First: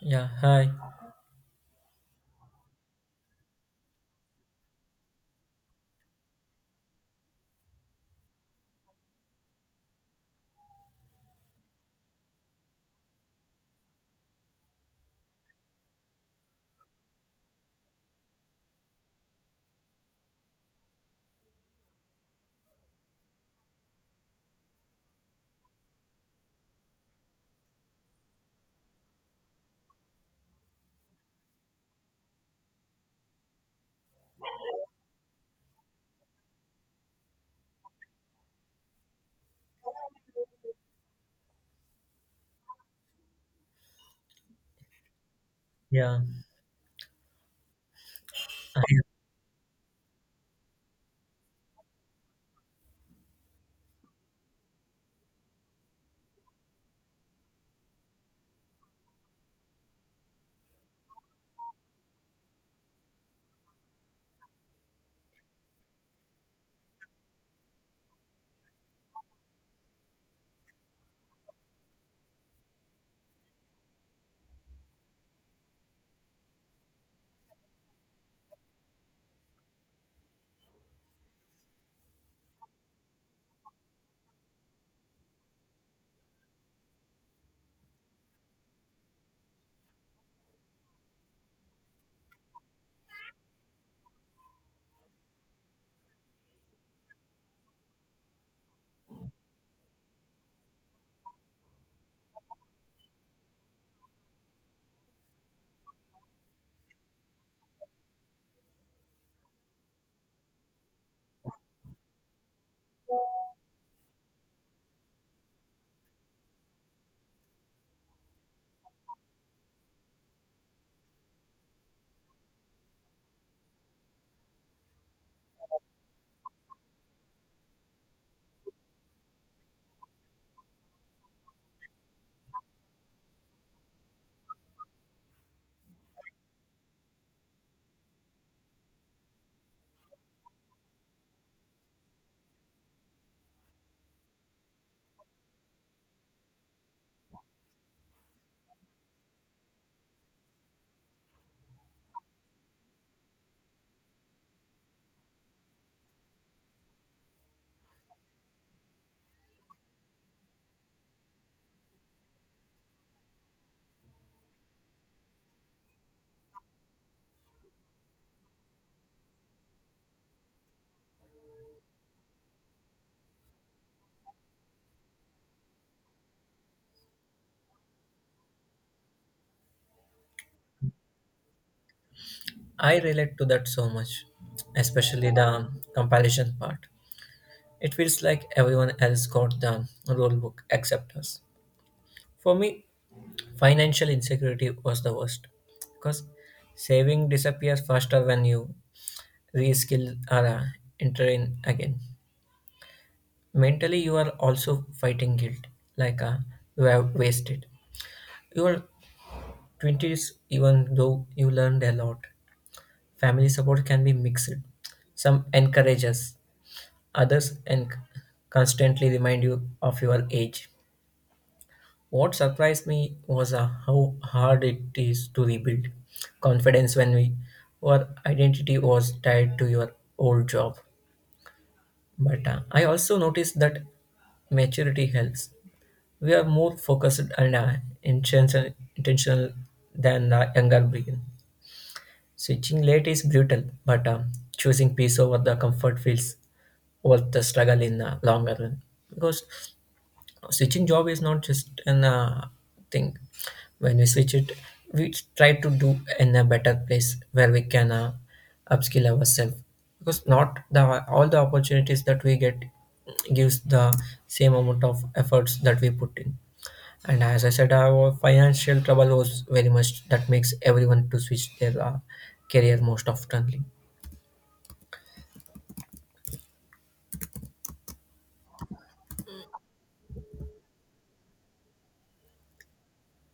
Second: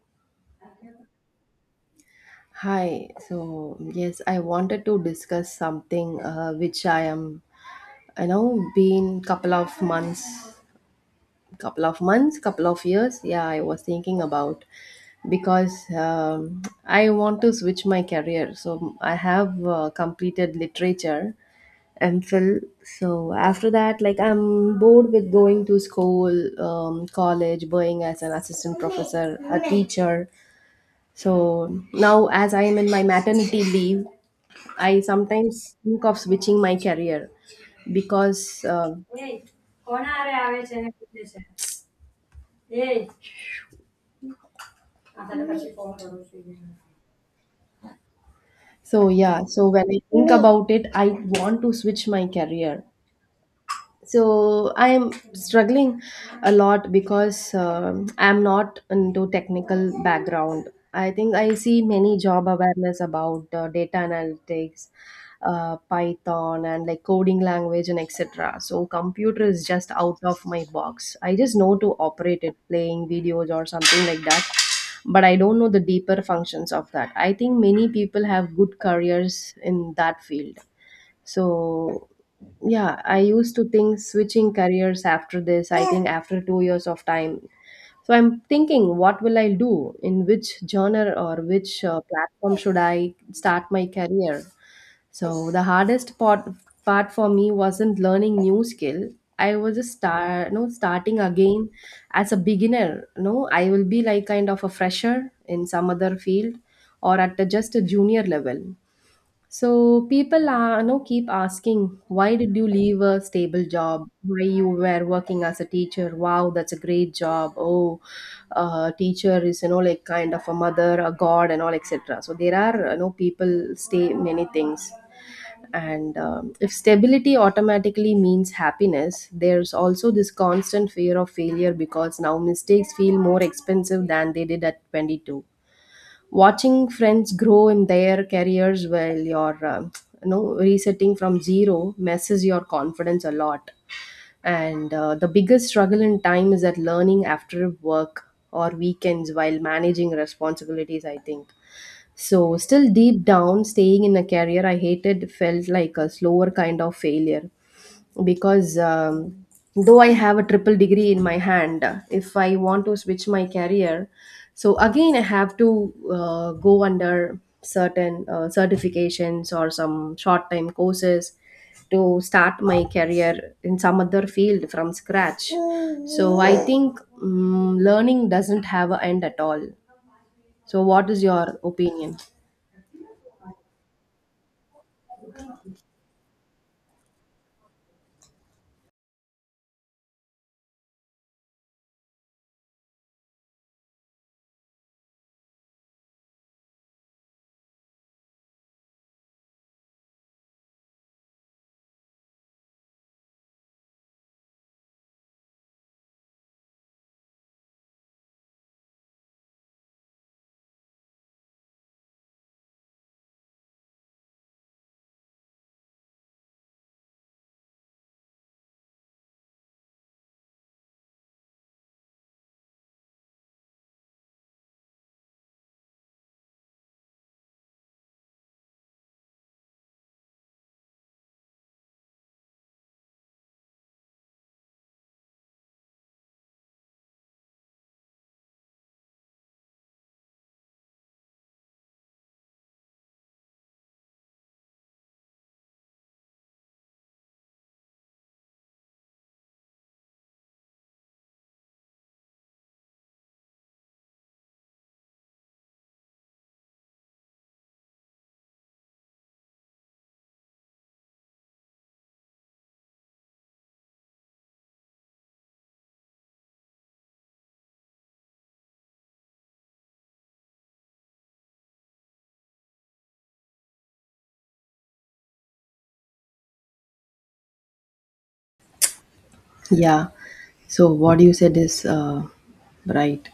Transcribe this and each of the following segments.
Yeah, hi. Hi. So, yes, I wanted to discuss something which I am, I know, been couple of months, couple of years. Yeah, I was thinking about because I want to switch my career. So, I have completed literature MPhil. So, after that, like, I'm bored with going to school, college, going as an assistant professor, a teacher. So, now as I am in my maternity leave, I sometimes think of switching my career because, Yeah, I, so when I think about it, I want to switch my career so I'm struggling a lot because I'm not into technical background. I think I see many job awareness about data analytics, Python and like coding language and etc. So computer is just out of my box. I just know to operate it, playing videos or something like that, but I don't know the deeper functions of that. I think many people have good careers in that field. So yeah, I used to think switching careers after this, I think after 2 years of time. So I'm thinking what will I do, in which genre or which platform should I start my career. So the hardest part for me wasn't learning new skill. I was just start no starting again as a beginner. No, I will be like kind of a fresher in some other field, or at a, just a junior level. So people are, keep asking, why did you leave a stable job? Why you were working as a teacher? Wow, that's a great job. Oh, teacher is, you know, like kind of a mother, a god, and all, etc. So there are, people say many things. And if stability automatically means happiness, there's also this constant fear of failure because now mistakes feel more expensive than they did at 22. Watching friends grow in their careers while you're resetting from zero messes your confidence a lot. And the biggest struggle in time is that learning after work or weekends while managing responsibilities, I think. So still deep down staying in a career I hated felt like a slower kind of failure because though I have a triple degree in my hand, if I want to switch my career, so again I have to go under certain certifications or some short time courses to start my career in some other field from scratch. So I think learning doesn't have an end at all. So what is your opinion? I relate to that so much, especially the compilation part. It feels like everyone else got the rule book except us. For me, financial insecurity was the worst because saving disappears faster when you reskill or enter in again. Mentally, you are also fighting guilt, like you have wasted your 20s, even though you learned a lot. Family support can be mixed. Some encourage us, others and constantly remind you of your age. What surprised me was how hard it is to rebuild confidence when our identity was tied to your old job. But I also noticed that maturity helps. We are more focused and intentional than the younger brain. Switching late is brutal, but choosing peace over the comfort feels worth the struggle in the longer run, because switching job is not just an thing. When we switch it, we try to do in a better place where we can upskill ourselves, because not the all the opportunities that we get gives the same amount of efforts that we put in. And as I said, our financial trouble was very much that makes everyone to switch their career most oftenly. Yeah. So what you said is right,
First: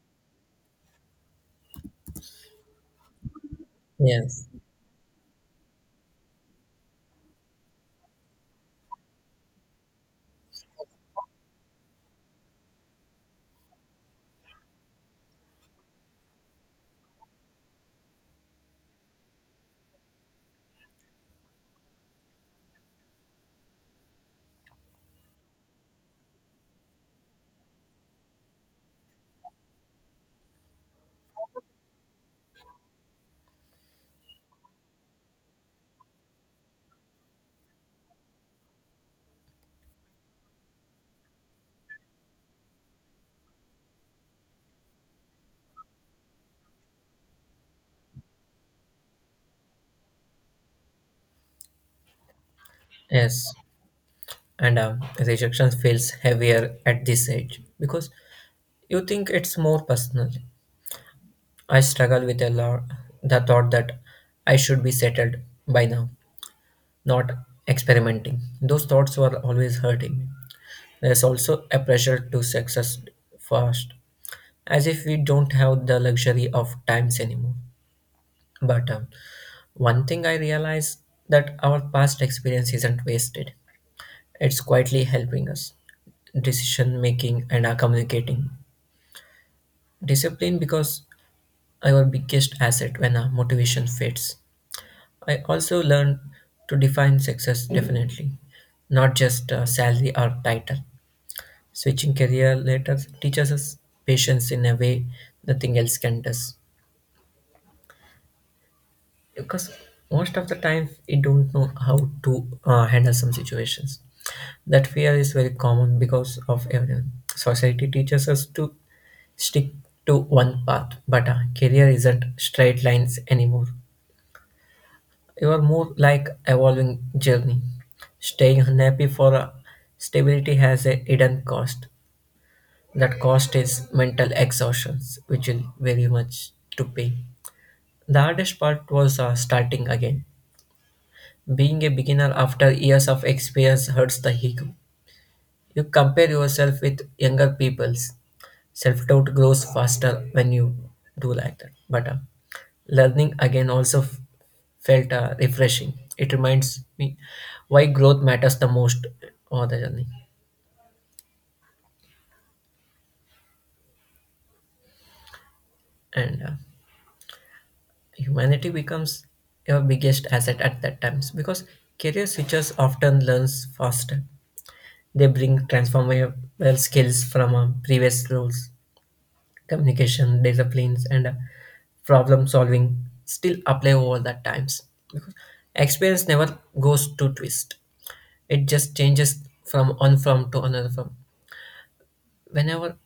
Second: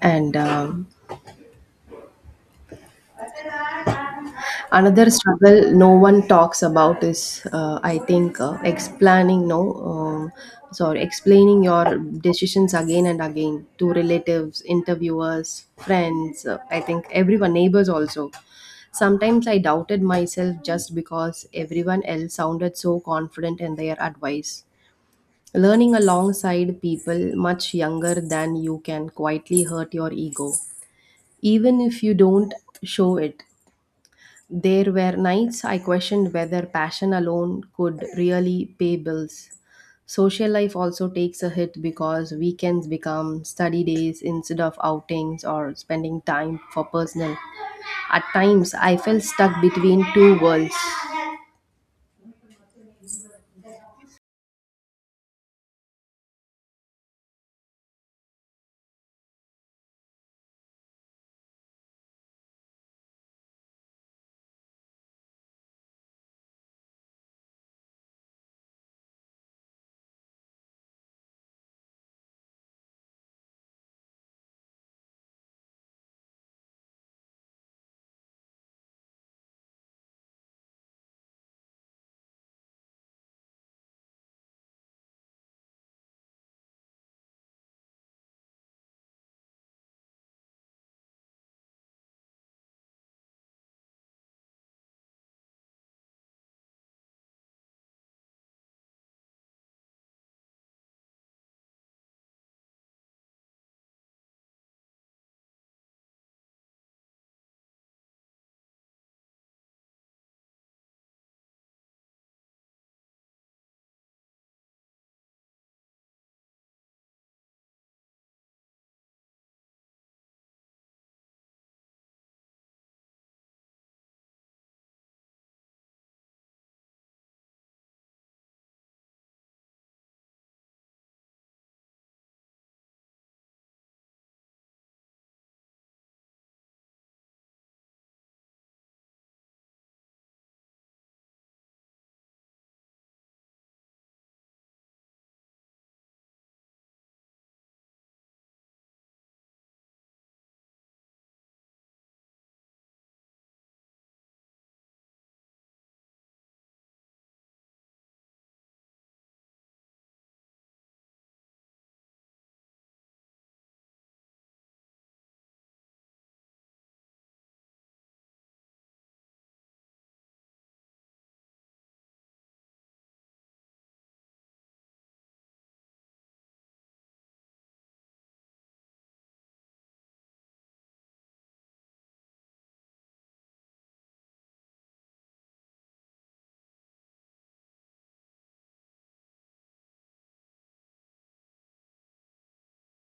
and Yes, another struggle no one talks about is, I think, explaining no, sorry, explaining your decisions again and again to relatives, interviewers, friends. I think everyone, neighbors also. Sometimes I doubted myself just because everyone else sounded so confident in their advice. Learning alongside people much younger than you can quietly hurt your ego, even if you don't show it. There were nights I questioned whether passion alone could really pay bills. Social life also takes a hit because weekends become study days instead of outings or spending time for personal. At times, I felt stuck between two worlds. yes, and rejection feels heavier at this age because you think it's more personal. I struggle with a lot the thought that I should be settled by now, not experimenting. Those thoughts were always hurting me. There's also a pressure to success fast, as if we don't have the luxury of times anymore. But one thing I realize, that our past experience isn't wasted. It's quietly helping us decision making and our communicating. Discipline because our biggest asset when our motivation fades. I also learned to define success definitely, not just salary or title. Switching career later teaches us patience in a way nothing else can does. Because most of the time we don't know how to handle some situations. That fear is very common because of everyone. Society teaches us to stick to one path, but a career isn't straight lines anymore. You are more like evolving journey. Staying unhappy for a stability has a hidden cost. That cost is mental exhaustion, which will very much to pay. The hardest part was starting again. Being a beginner after years of experience hurts the ego. You compare yourself with younger peoples. Self-doubt grows faster when you do like that. But learning again also felt refreshing. It reminds me why growth matters the most on the journey. And humanity becomes your biggest asset at that times, because career switchers often learns faster. They bring transformable skills from previous roles. Communication disciplines and problem solving still apply over the times, because experience never goes to twist. It just changes from one form to another form. Whenever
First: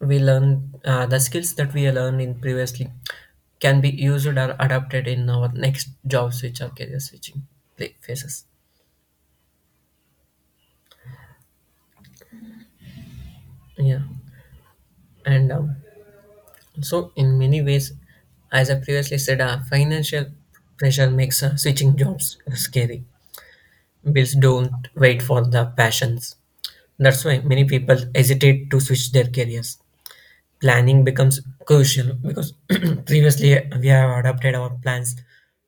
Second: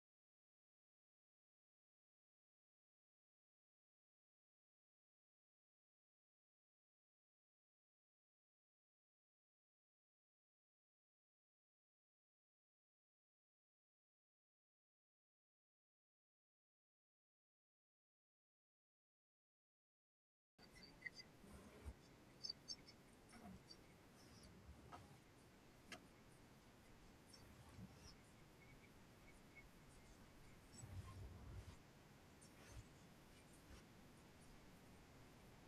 we learn the skills that we learned in previously can be used or adapted in our next job switch or career switching phases. Yeah, and so in many ways, as I previously said, financial pressure makes switching jobs scary. Bills don't wait for the passions. That's why many people hesitate to switch their careers. Planning becomes crucial because previously we have adapted our plans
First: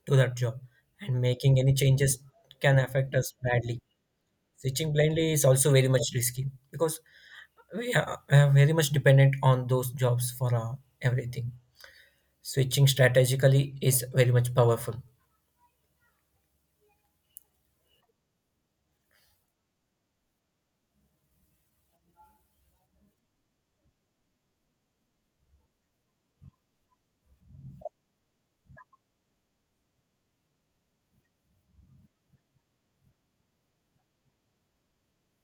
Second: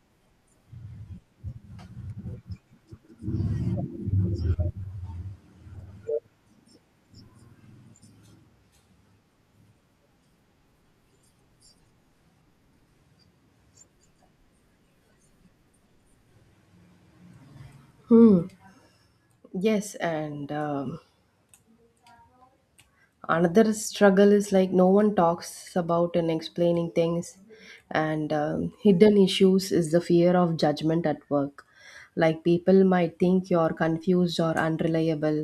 to that job, and making any changes can affect us badly. Switching blindly is also very much risky because we are very much dependent on those jobs for everything. Switching strategically is very much powerful. Yes, and another struggle is like no one talks about and explaining things, and hidden issues is the fear of judgment at work, like people might think you're confused or unreliable.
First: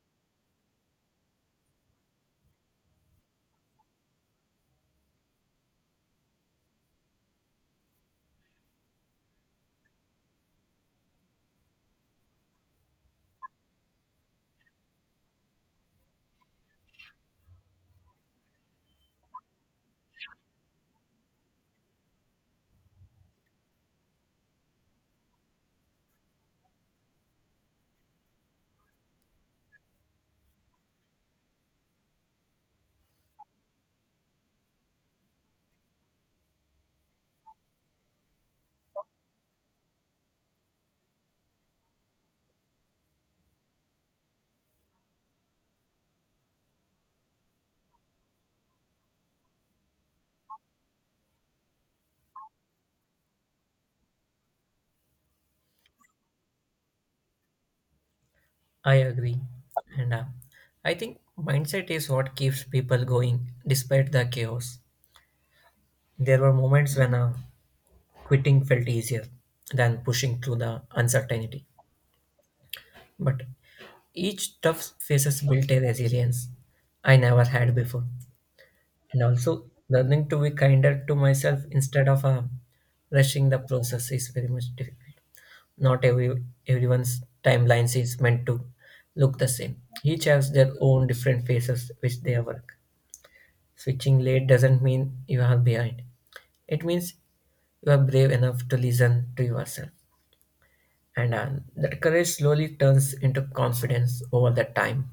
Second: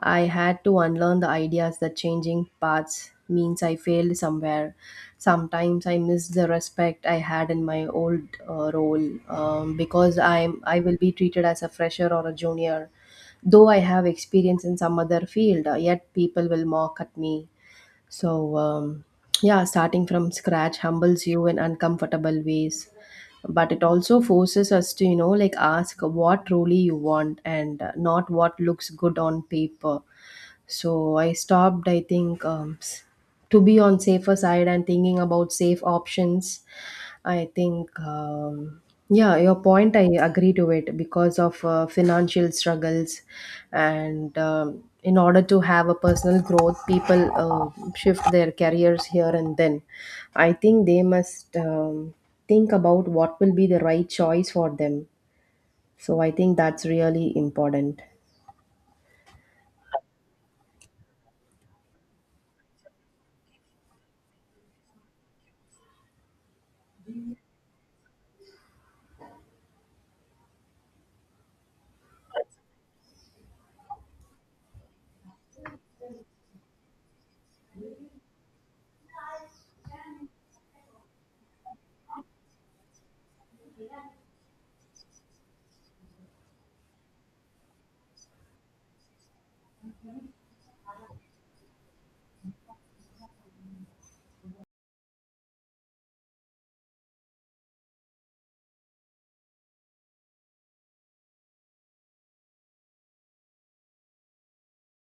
I had to unlearn the ideas that changing paths means I failed somewhere. Sometimes I miss the respect I had in my old role because I will be treated as a fresher or a junior, though I have experience in some other field, yet people will mock at me. So, yeah, starting from scratch humbles you in uncomfortable ways, but it also forces us to, you know, like ask what truly you want and not what looks good on paper. So I stopped, I think, s- to be on safer side and thinking about safe options. I think, yeah, your point, I agree to it because of financial struggles. And in order to have a personal growth, people shift their careers here and then. I think they must think about what will be the right choice for them. So I think that's really important. I agree. And I think mindset is what keeps people going despite the chaos. There were moments when quitting felt easier than pushing through the uncertainty. But each tough phases built a resilience I never had before. And also, learning to be kinder to myself instead of rushing the process is very much difficult. Not every Everyone's timelines is meant to look the same. Each has their own different phases which they work. Switching late doesn't mean you are behind. It means you are brave enough to listen to yourself. And that courage slowly turns into confidence over the time.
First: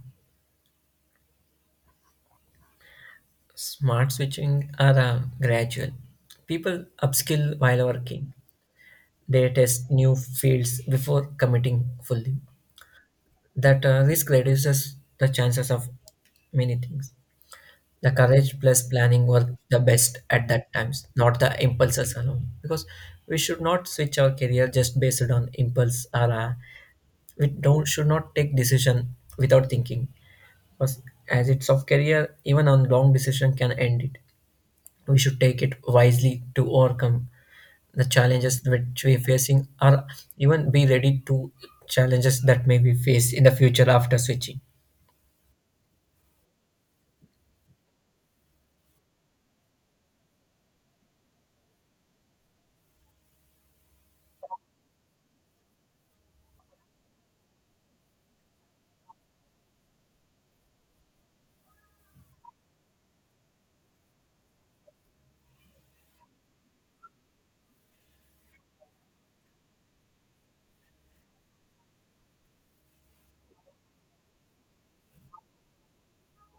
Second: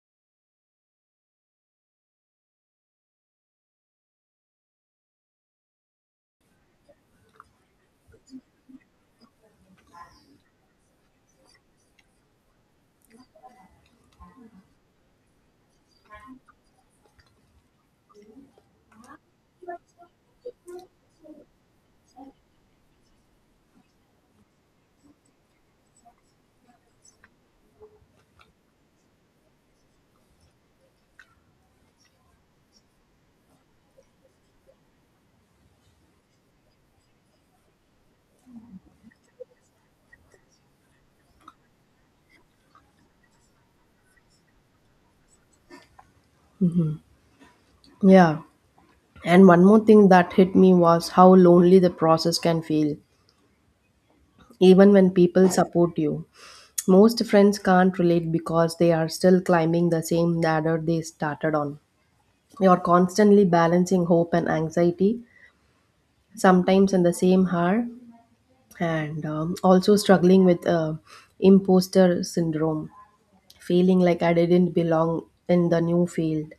Smart switching are gradual. People upskill while working. They test new fields before committing fully. That risk reduces the chances of many things. The courage plus planning were the best at that times, not the impulses alone. Because we should not switch our career just based on impulse, or we don't should not take decision without thinking. Because as it's of career, even on long decision can end it. We should take it wisely to overcome the challenges which we're facing, or even be ready to challenges that may be faced in the future after switching. Yeah. And one more thing that hit me was how lonely the process can feel, even when people support you. Most friends can't relate because they are still climbing the same ladder they started on. You're constantly balancing hope and anxiety, sometimes in the same hour, and also struggling with imposter syndrome, feeling like I didn't belong in the new field.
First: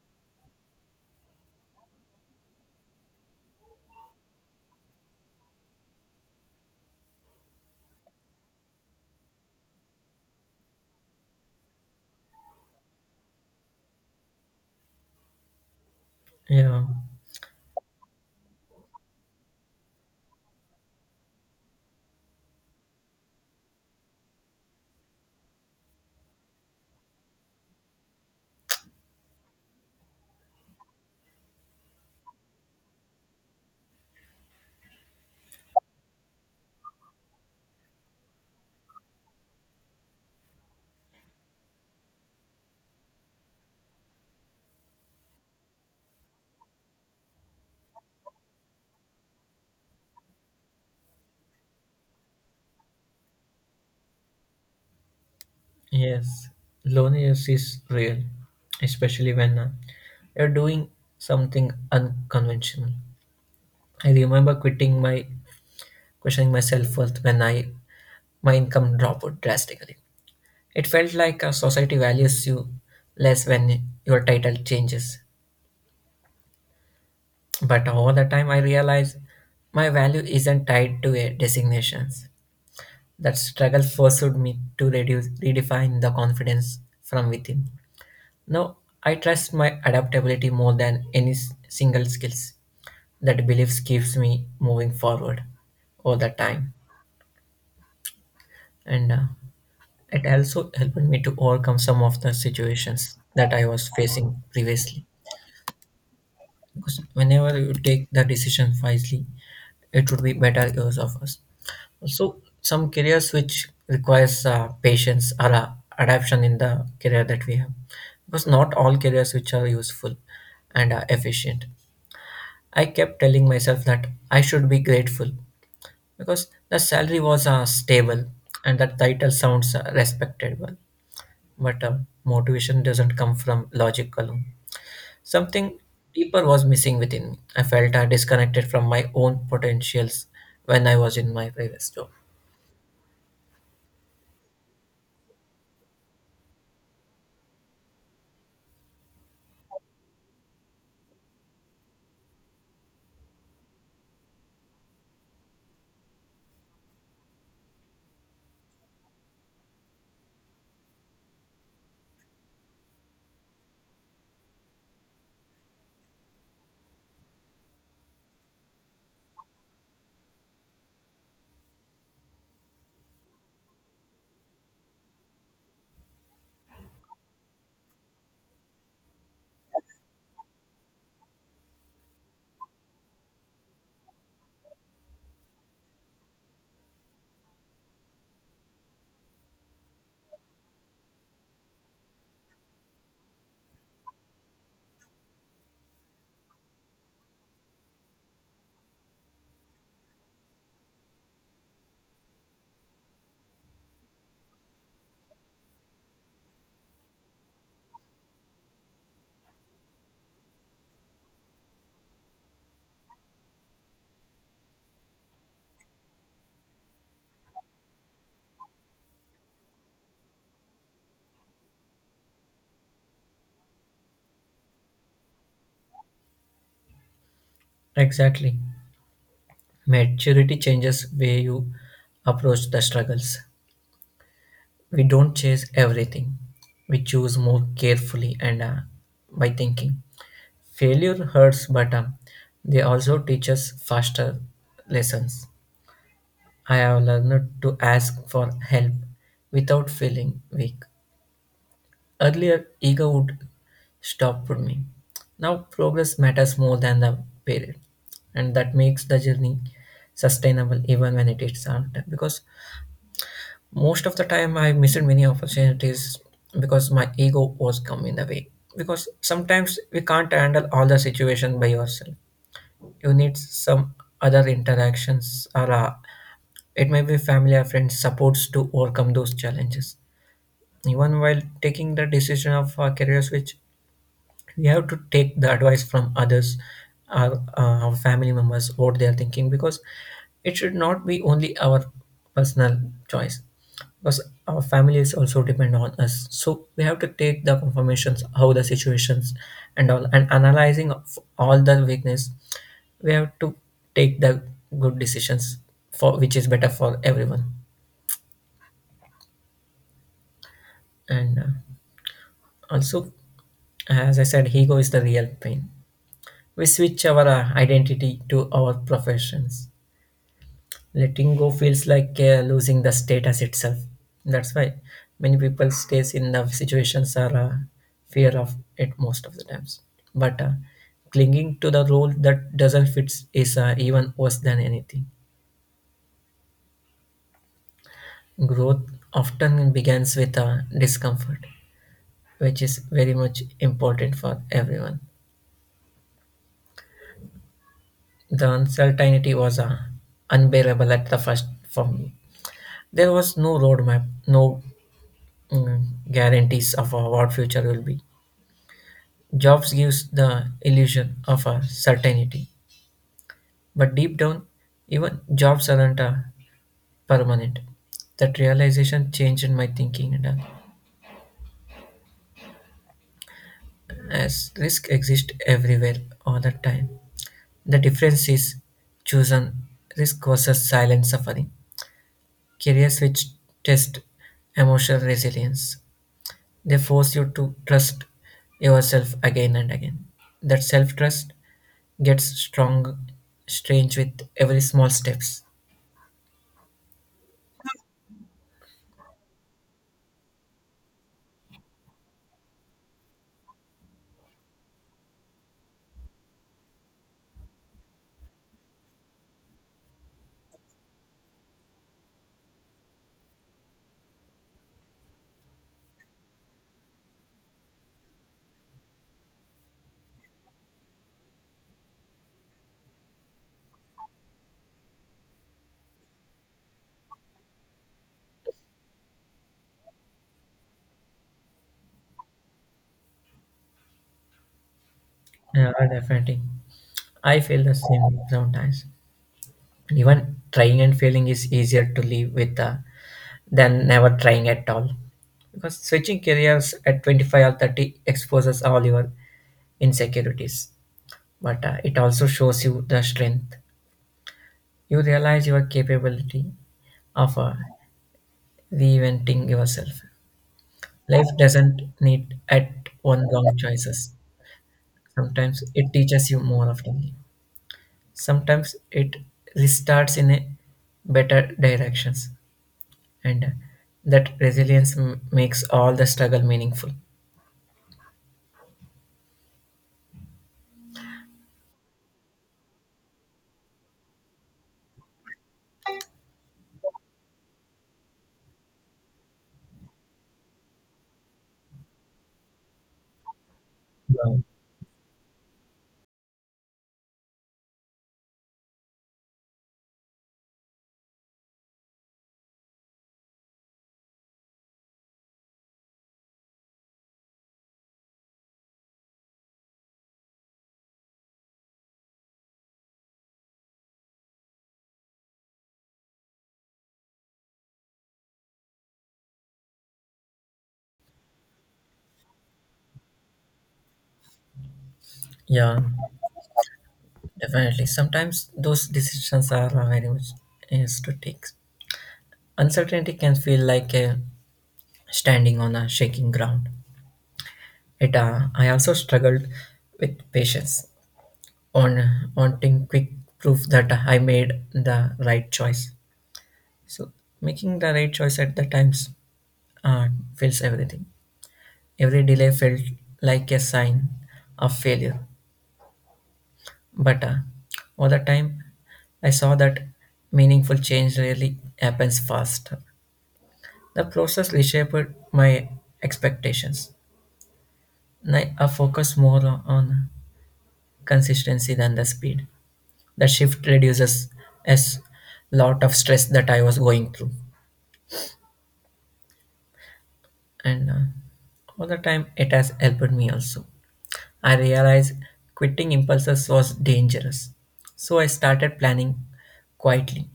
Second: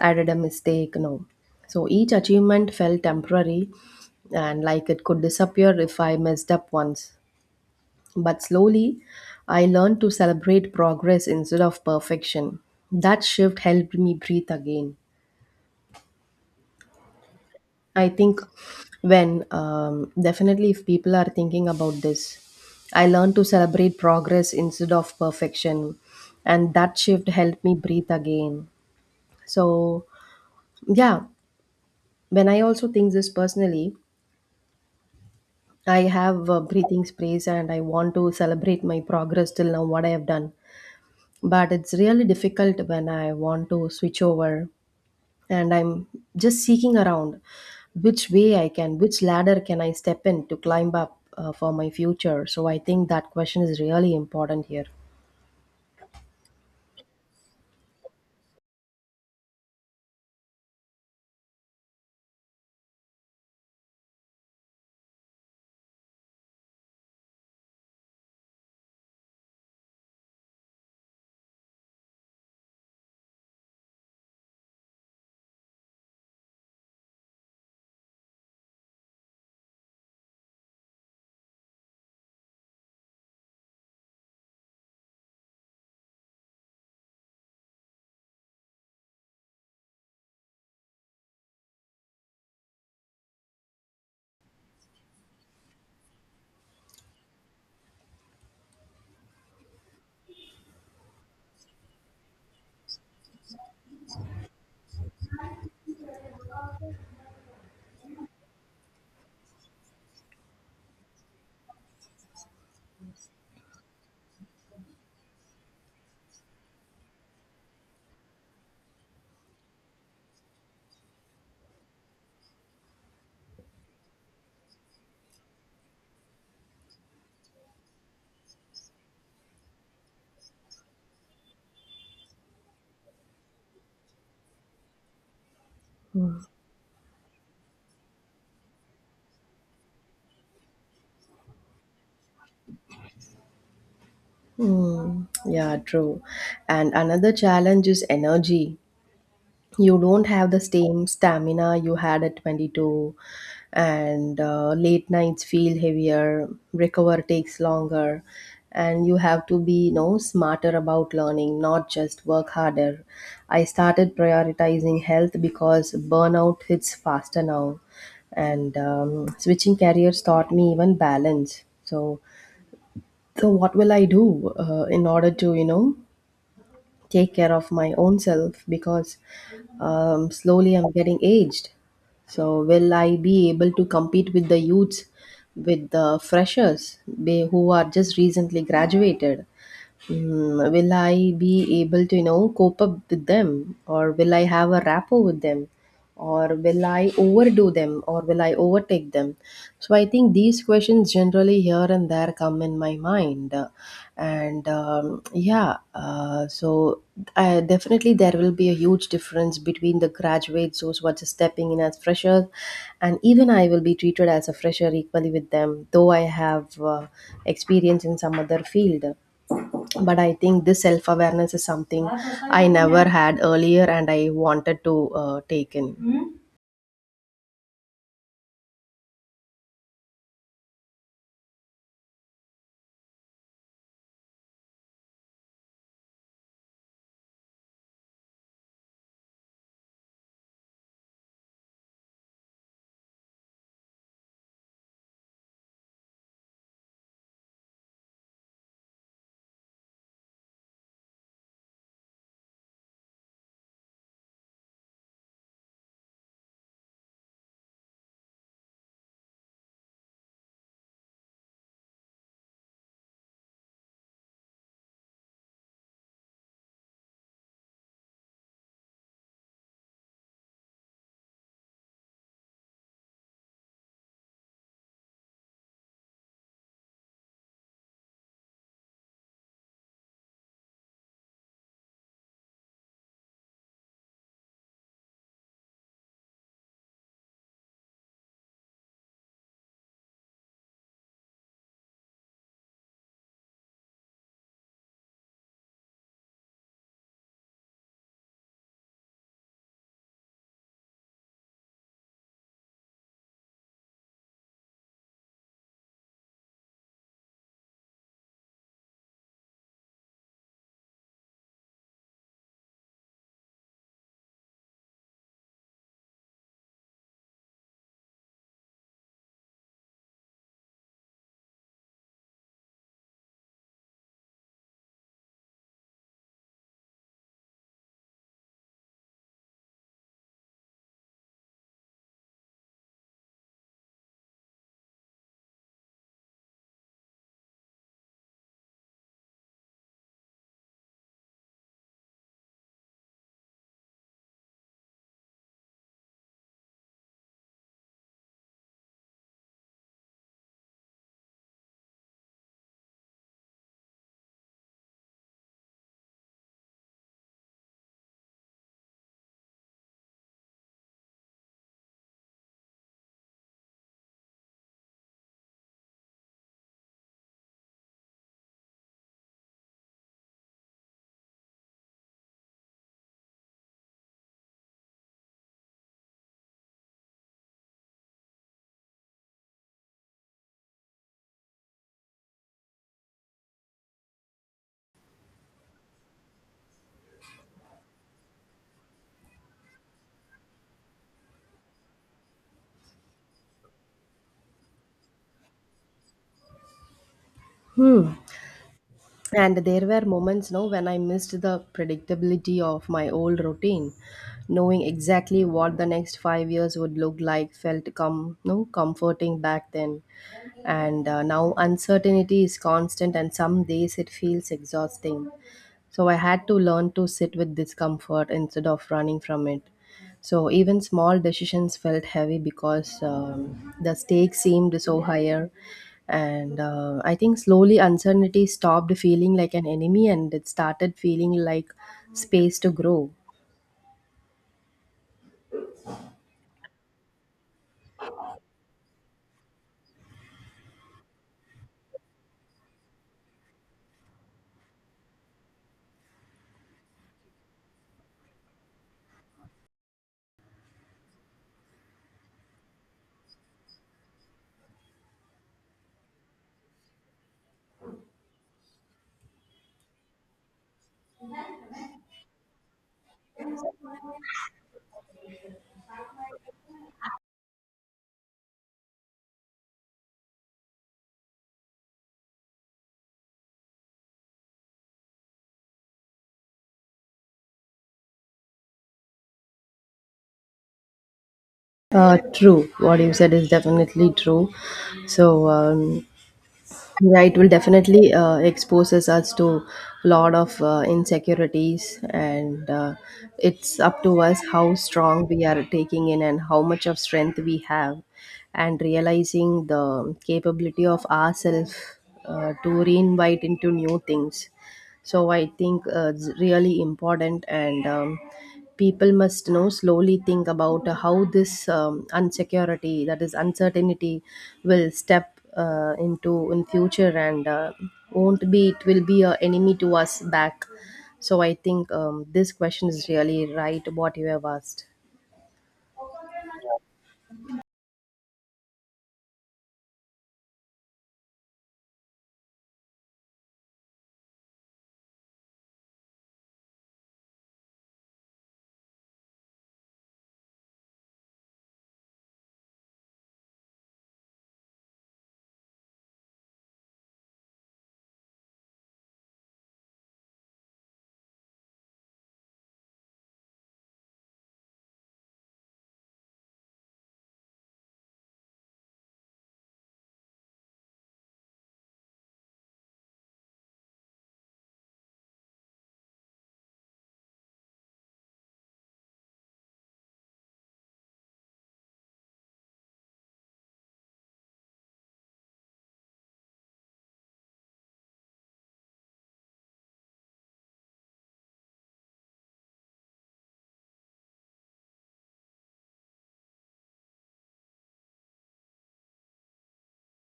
I did a mistake, no. So each achievement felt temporary and like it could disappear if I messed up once. But slowly, I learned to celebrate progress instead of perfection. That shift helped me breathe again. Yeah. I think when definitely if people are thinking about this, I learned to celebrate progress instead of perfection, and that shift helped me breathe again. So, yeah, when I also think this personally, I have breathing sprays and I want to celebrate my progress till now, what I have done. But it's really difficult when I want to switch over and I'm just seeking around which way I can, which ladder can I step in to climb up for my future. So I think that question is really important here. Yes, loneliness is real, especially when you're doing something unconventional. I remember quitting my questioning my self-worth when I my income dropped drastically. It felt like society values you less when your title changes. But all the time, I realized my value isn't tied to a designations. That struggle forced me to reduce redefine the confidence from within. Now, I trust my adaptability more than any single skills. That beliefs keeps me moving forward all the time, and it also helped me to overcome some of the situations that I was facing previously. Because whenever you take the decision wisely, it would be better use of us. So, some careers which requires patience or adaptation in the career that we have, because not all careers which are useful and efficient. I kept telling myself that I should be grateful because the salary was stable and the title sounds respectable. But motivation doesn't come from logic alone. Something deeper was missing within me. I felt disconnected from my own potentials when I was in my previous job. Hmm. Yeah, true. And another challenge is energy. You don't have the same stamina you had at 22, and late nights feel heavier, recover takes longer, and you have to be, you know, smarter about learning, not just work harder. I started prioritizing health because burnout hits faster now. And switching careers taught me even balance. So so what will I do in order to, you know, take care of my own self, because slowly I'm getting aged. So, will I be able to compete with the youths, with the freshers they, who are just recently graduated? Mm, will I be able to, you know, cope up with them? Or will I have a rapport with them? Or will I overdo them? Or will I overtake them? So I think these questions generally here and there come in my mind. And yeah, so definitely there will be a huge difference between the graduates, those who are just stepping in as freshers, and even I will be treated as a fresher equally with them, though I have experience in some other field, but I think this self awareness is something I never had earlier and I wanted to take in. Exactly. Maturity changes way you approach the struggles. We don't chase everything. We choose more carefully and by thinking. Failure hurts, but they also teach us faster lessons. I have learned to ask for help without feeling weak. Earlier, ego would stop me. Now, progress matters more than the period, and that makes the journey sustainable even when it is hard. Because most of the time, I missed many opportunities because my ego was coming in the way. Because sometimes we can't handle all the situation by yourself, you need some other interactions, or it may be family or friends supports to overcome those challenges, even while taking the decision of a career switch. We have to take the advice from others, our family members, what they are thinking, because it should not be only our personal choice, because our family is also depend on us. So we have to take the confirmations how the situations and all, and analyzing of all the weakness, we have to take the good decisions for which is better for everyone. And also, as I said, ego is the real pain. We switch our identity to our professions. Letting go feels like losing the status itself. That's why many people stays in the situations are fear of it most of the times. But clinging to the role that doesn't fit is even worse than anything. Growth often begins with discomfort, which is very much important for everyone. The uncertainty was unbearable at the first for me. There was no roadmap, no mm, guarantees of what future will be. Jobs gives the illusion of a certainty, but deep down, even jobs aren't permanent. That realization changed my thinking, and as risk exists everywhere all the time. The difference is chosen risk versus silent suffering. Career switch test emotional resilience. They force you to trust yourself again and again. That self trust gets strong, strange with every small steps. Hmm. And there were moments no when I missed the predictability of my old routine, knowing exactly what the next 5 years would look like felt com- no comforting back then. And now uncertainty is constant and some days it feels exhausting. So I had to learn to sit with discomfort instead of running from it. So even small decisions felt heavy because the stakes seemed so higher. And I think slowly uncertainty stopped feeling like an enemy and it started feeling like space to grow. Yeah, definitely. I feel the same sometimes. Even trying and failing is easier to live with than never trying at all. Because switching careers at 25 or 30 exposes all your insecurities, but it also shows you the strength. You realize your capability of reinventing yourself. Life doesn't need at one wrong choices. Sometimes it teaches you more often. Sometimes it restarts in a better directions, and that resilience makes all the struggle meaningful. True. What you said is definitely true. So, yeah, it will definitely exposes us to a lot of insecurities, and it's up to Yeah, us how strong we are taking in and how much of strength we have, and realizing the capability of ourselves to reinvite into new things. So I think it's really important, and people must, you know, slowly think about how this insecurity, that is uncertainty, will step into in future and won't be it will be a enemy to us back. So I think this question is really right what you have asked. yeah, definitely. Sometimes those decisions are very much is to take. Uncertainty can feel like standing on a shaking ground. I also struggled with patience, on wanting quick proof that I made the right choice. So making the right choice at the times uh, feels everything. Every delay felt like a sign of failure. But all the time, I saw that meaningful change rarely happens fast. The process reshaped my expectations. And I focus more on consistency than the speed. The shift reduces a lot of stress that I was going through. And All the time it has helped me also. I realized quitting impulses was dangerous, so I started planning quietly.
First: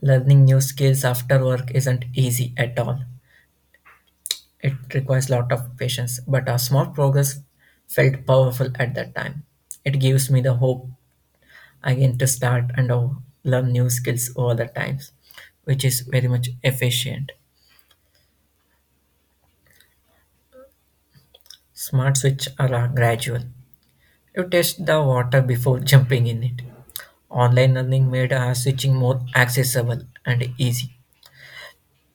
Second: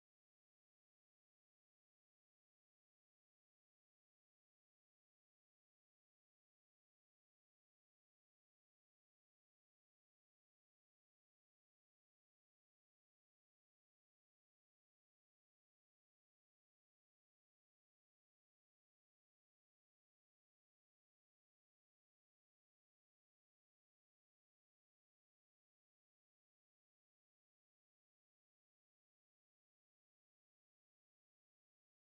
Learning new skills after work isn't easy at all. It requires lot of patience, but a small progress felt powerful at that time. It gives me the hope again to start and learn new skills all the times, which is very much efficient. Smart switch are gradual. You test the water before jumping in it. Online learning made switching more accessible and easy.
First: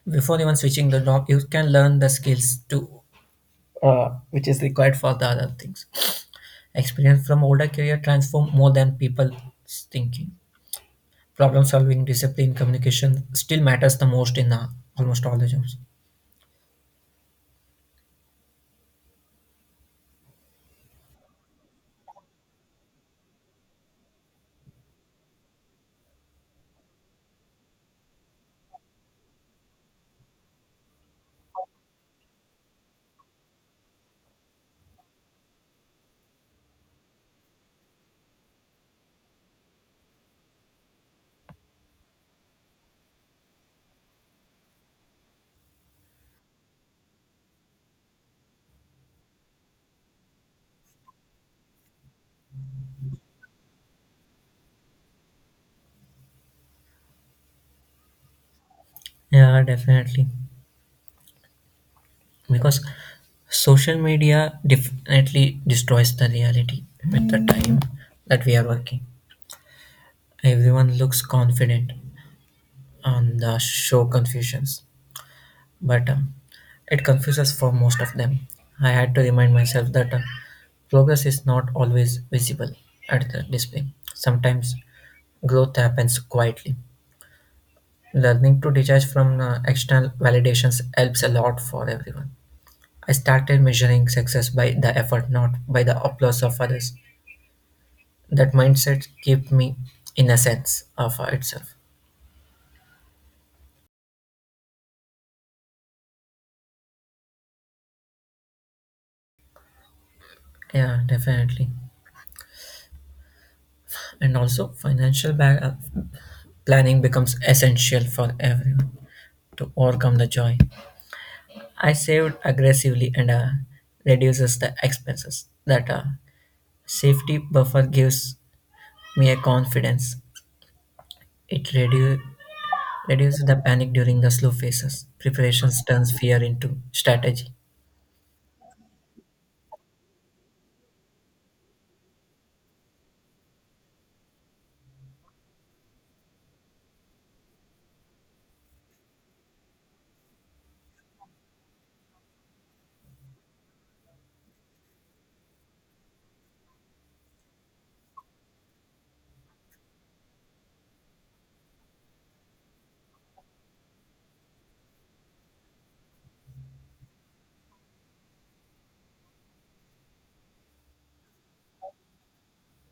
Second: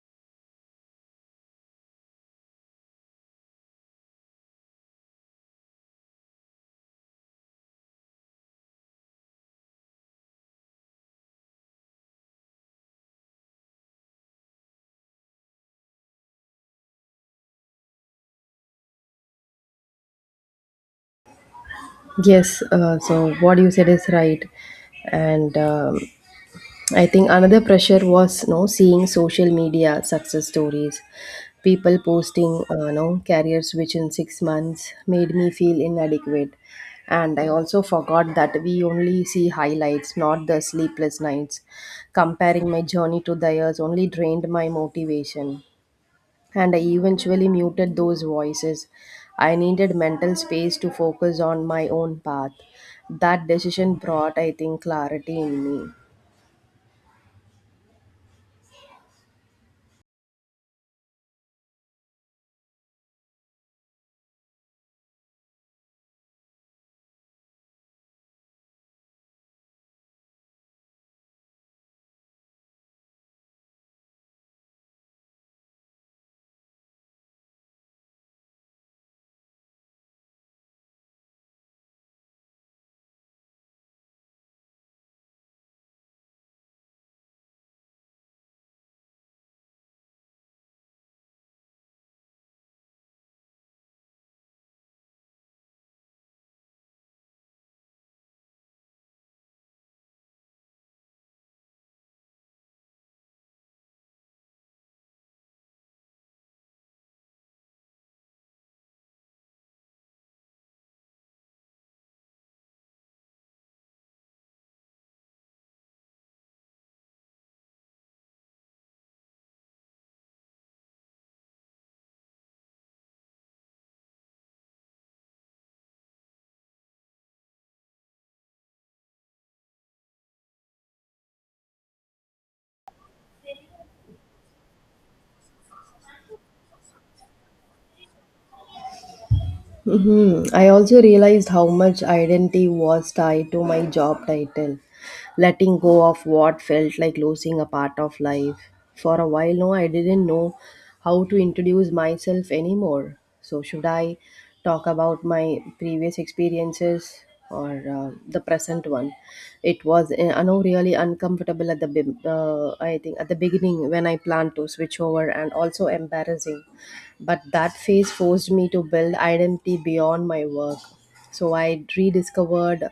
Before even switching the job, you can learn the skills to which is required for the other things. Experience from older career transform more than people's thinking. Problem solving, discipline, communication still matters the most in almost all the jobs. Yes, so what you said is right, and I think another pressure was no seeing social media success stories. People posting no career switch in 6 months made me feel inadequate. And I also forgot that we only see highlights, not the sleepless nights. Comparing my journey to theirs only drained my motivation. And I eventually muted those voices. I needed mental space to focus on my own path. That decision brought, I think, clarity in me. Yeah, definitely. Because social media definitely destroys the reality with the time that we are working. Everyone looks confident on the show Confusions, but it confuses for most of them. I had to remind myself that progress is not always visible at the display. Sometimes growth happens quietly. Learning to detach from external validations helps a lot for everyone. I started measuring success by the effort, not by the applause of others. That mindset kept me in a sense of itself. Yeah, definitely. And also, uh, planning becomes essential for everyone to overcome the joy. I saved aggressively and reduces the expenses. That safety buffer gives me a confidence. It reduces the panic during the slow phases. Preparations turns fear into strategy. Hmm, I also realized how much identity was tied to my job title, letting go of what felt like losing a part of life. For a while now, I didn't know how to introduce myself anymore. So, should I talk about my previous experiences or the present one? It was, I know, really uncomfortable at I think at the beginning when I planned to switch over, and also embarrassing. But that phase forced me to build identity beyond my work. So I rediscovered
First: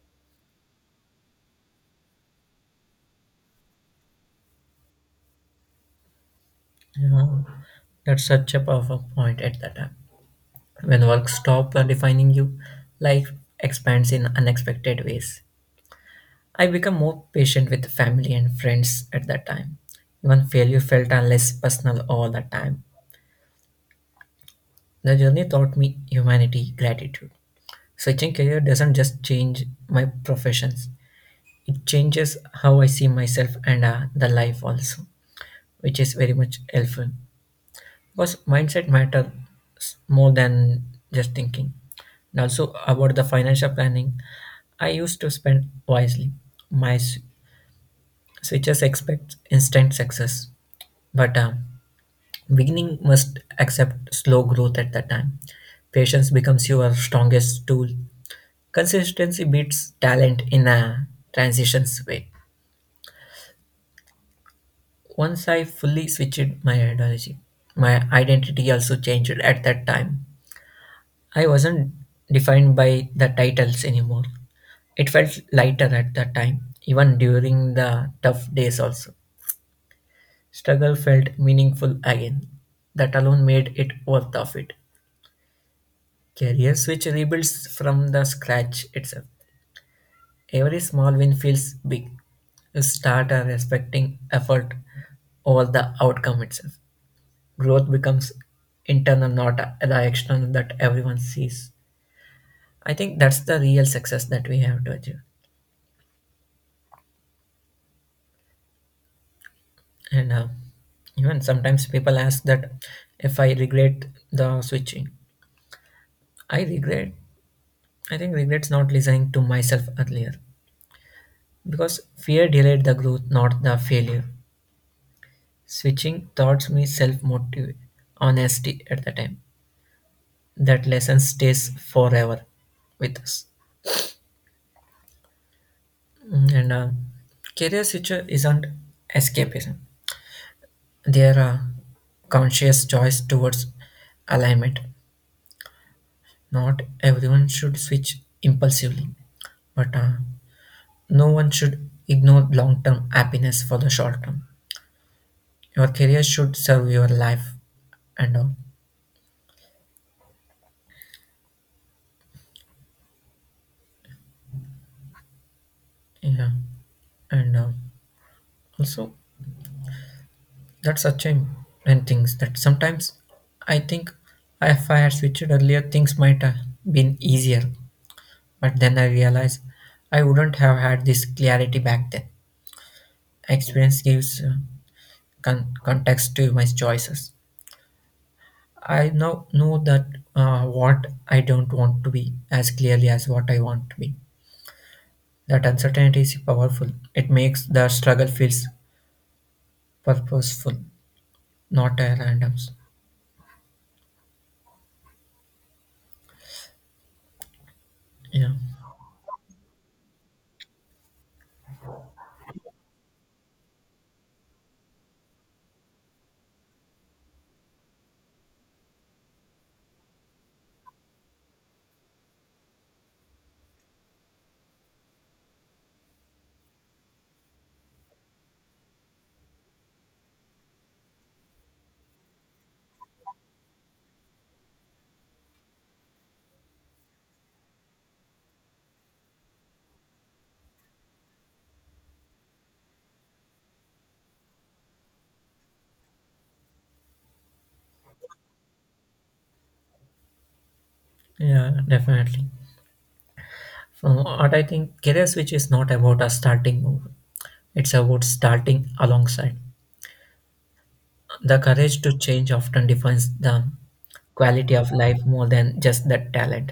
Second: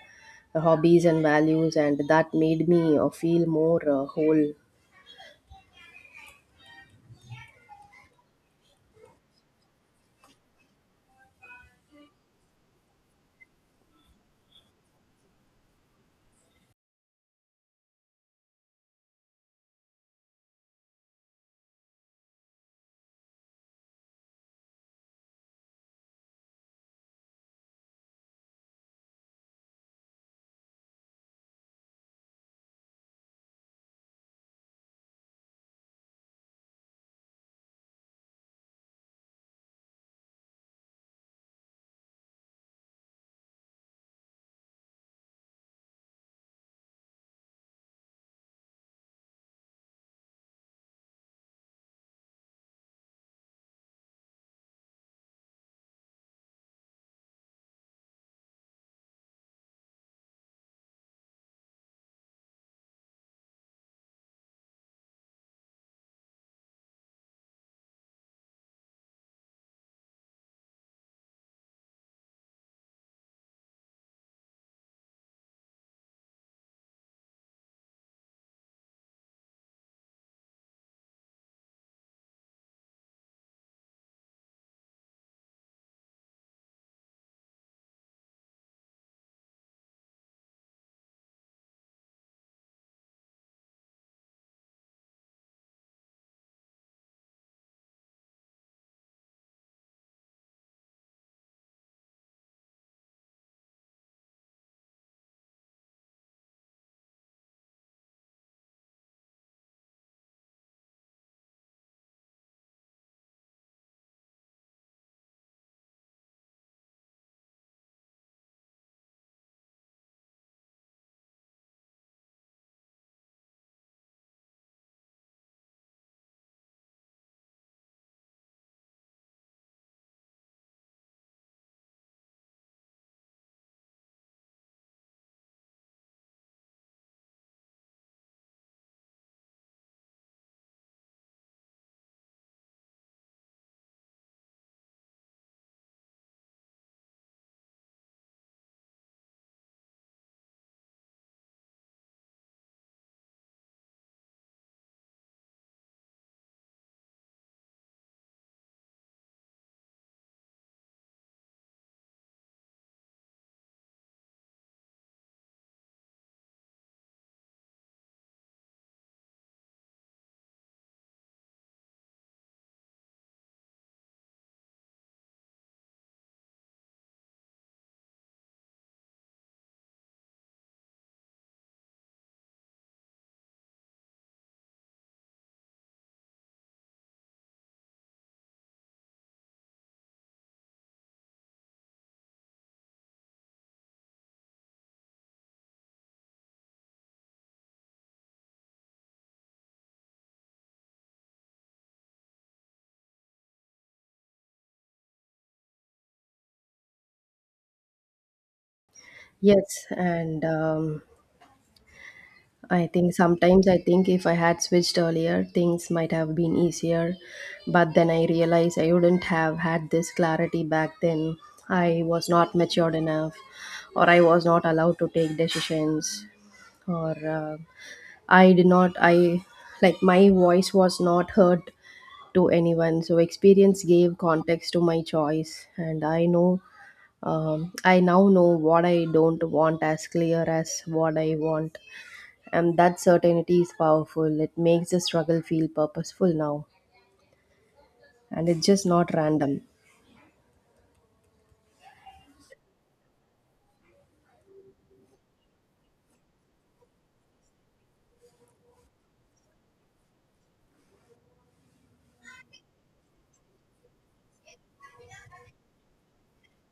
hobbies and values and that made me feel more whole. Yeah, that's such a powerful point at that time. When work stops defining you, life expands in unexpected ways. I became more patient with family and friends at that time. Even failure felt less personal all the time. The journey taught me humanity, gratitude. Switching career doesn't just change my professions, it changes how I see myself and the life also, which is very much helpful. Because mindset matters more than just thinking. And also about the financial planning, I used to spend wisely. My switches expect instant success. But beginning must accept slow growth at that time. Patience becomes your strongest tool. Consistency beats talent in a transitions way. Once I fully switched my ideology, my identity also changed at that time. I wasn't defined by the titles anymore. It felt lighter at that time, even during the tough days also. Struggle felt meaningful again. That alone made it worth of it. Career switch rebuilds from the scratch itself. Every small win feels big. You start respecting effort over the outcome itself. Growth becomes internal, not the external that everyone sees. I think that's the real success that we have to achieve. And Even sometimes people ask that if I regret the switching. I regret. I think regrets not listening to myself earlier because fear delayed the growth, not the failure. Switching taught me self-motive honesty at the time. That lesson stays forever with us. Mm. And Career switcher isn't escapism. They are a conscious choice towards alignment. Not everyone should switch impulsively, but no one should ignore long-term happiness for the short term. Your career should serve your life and all. Yeah, and also that's such a and things that sometimes I think if I had switched earlier, things might have been easier. But then I realized I wouldn't have had this clarity back then. Experience gives context to my choices. I now know that what I don't want to be as clearly as what I want to be. That uncertainty is powerful. It makes the struggle feels purposeful, not a random. Yeah, Yes, and I think sometimes I think if I had switched earlier things might have been easier, but then I realized I wouldn't have had this clarity back then. I was not matured enough, or I was not allowed to take decisions, or I did not I like my voice was not heard to anyone. So experience gave context to my choice and I know, I now know what I don't want as clear as what I want, and that certainty is powerful. It makes the struggle feel purposeful now, and it's just not random. yeah, definitely. From what I think, career switch is not about a starting over. It's about starting alongside. The courage to change often defines the quality of life more than just the talent.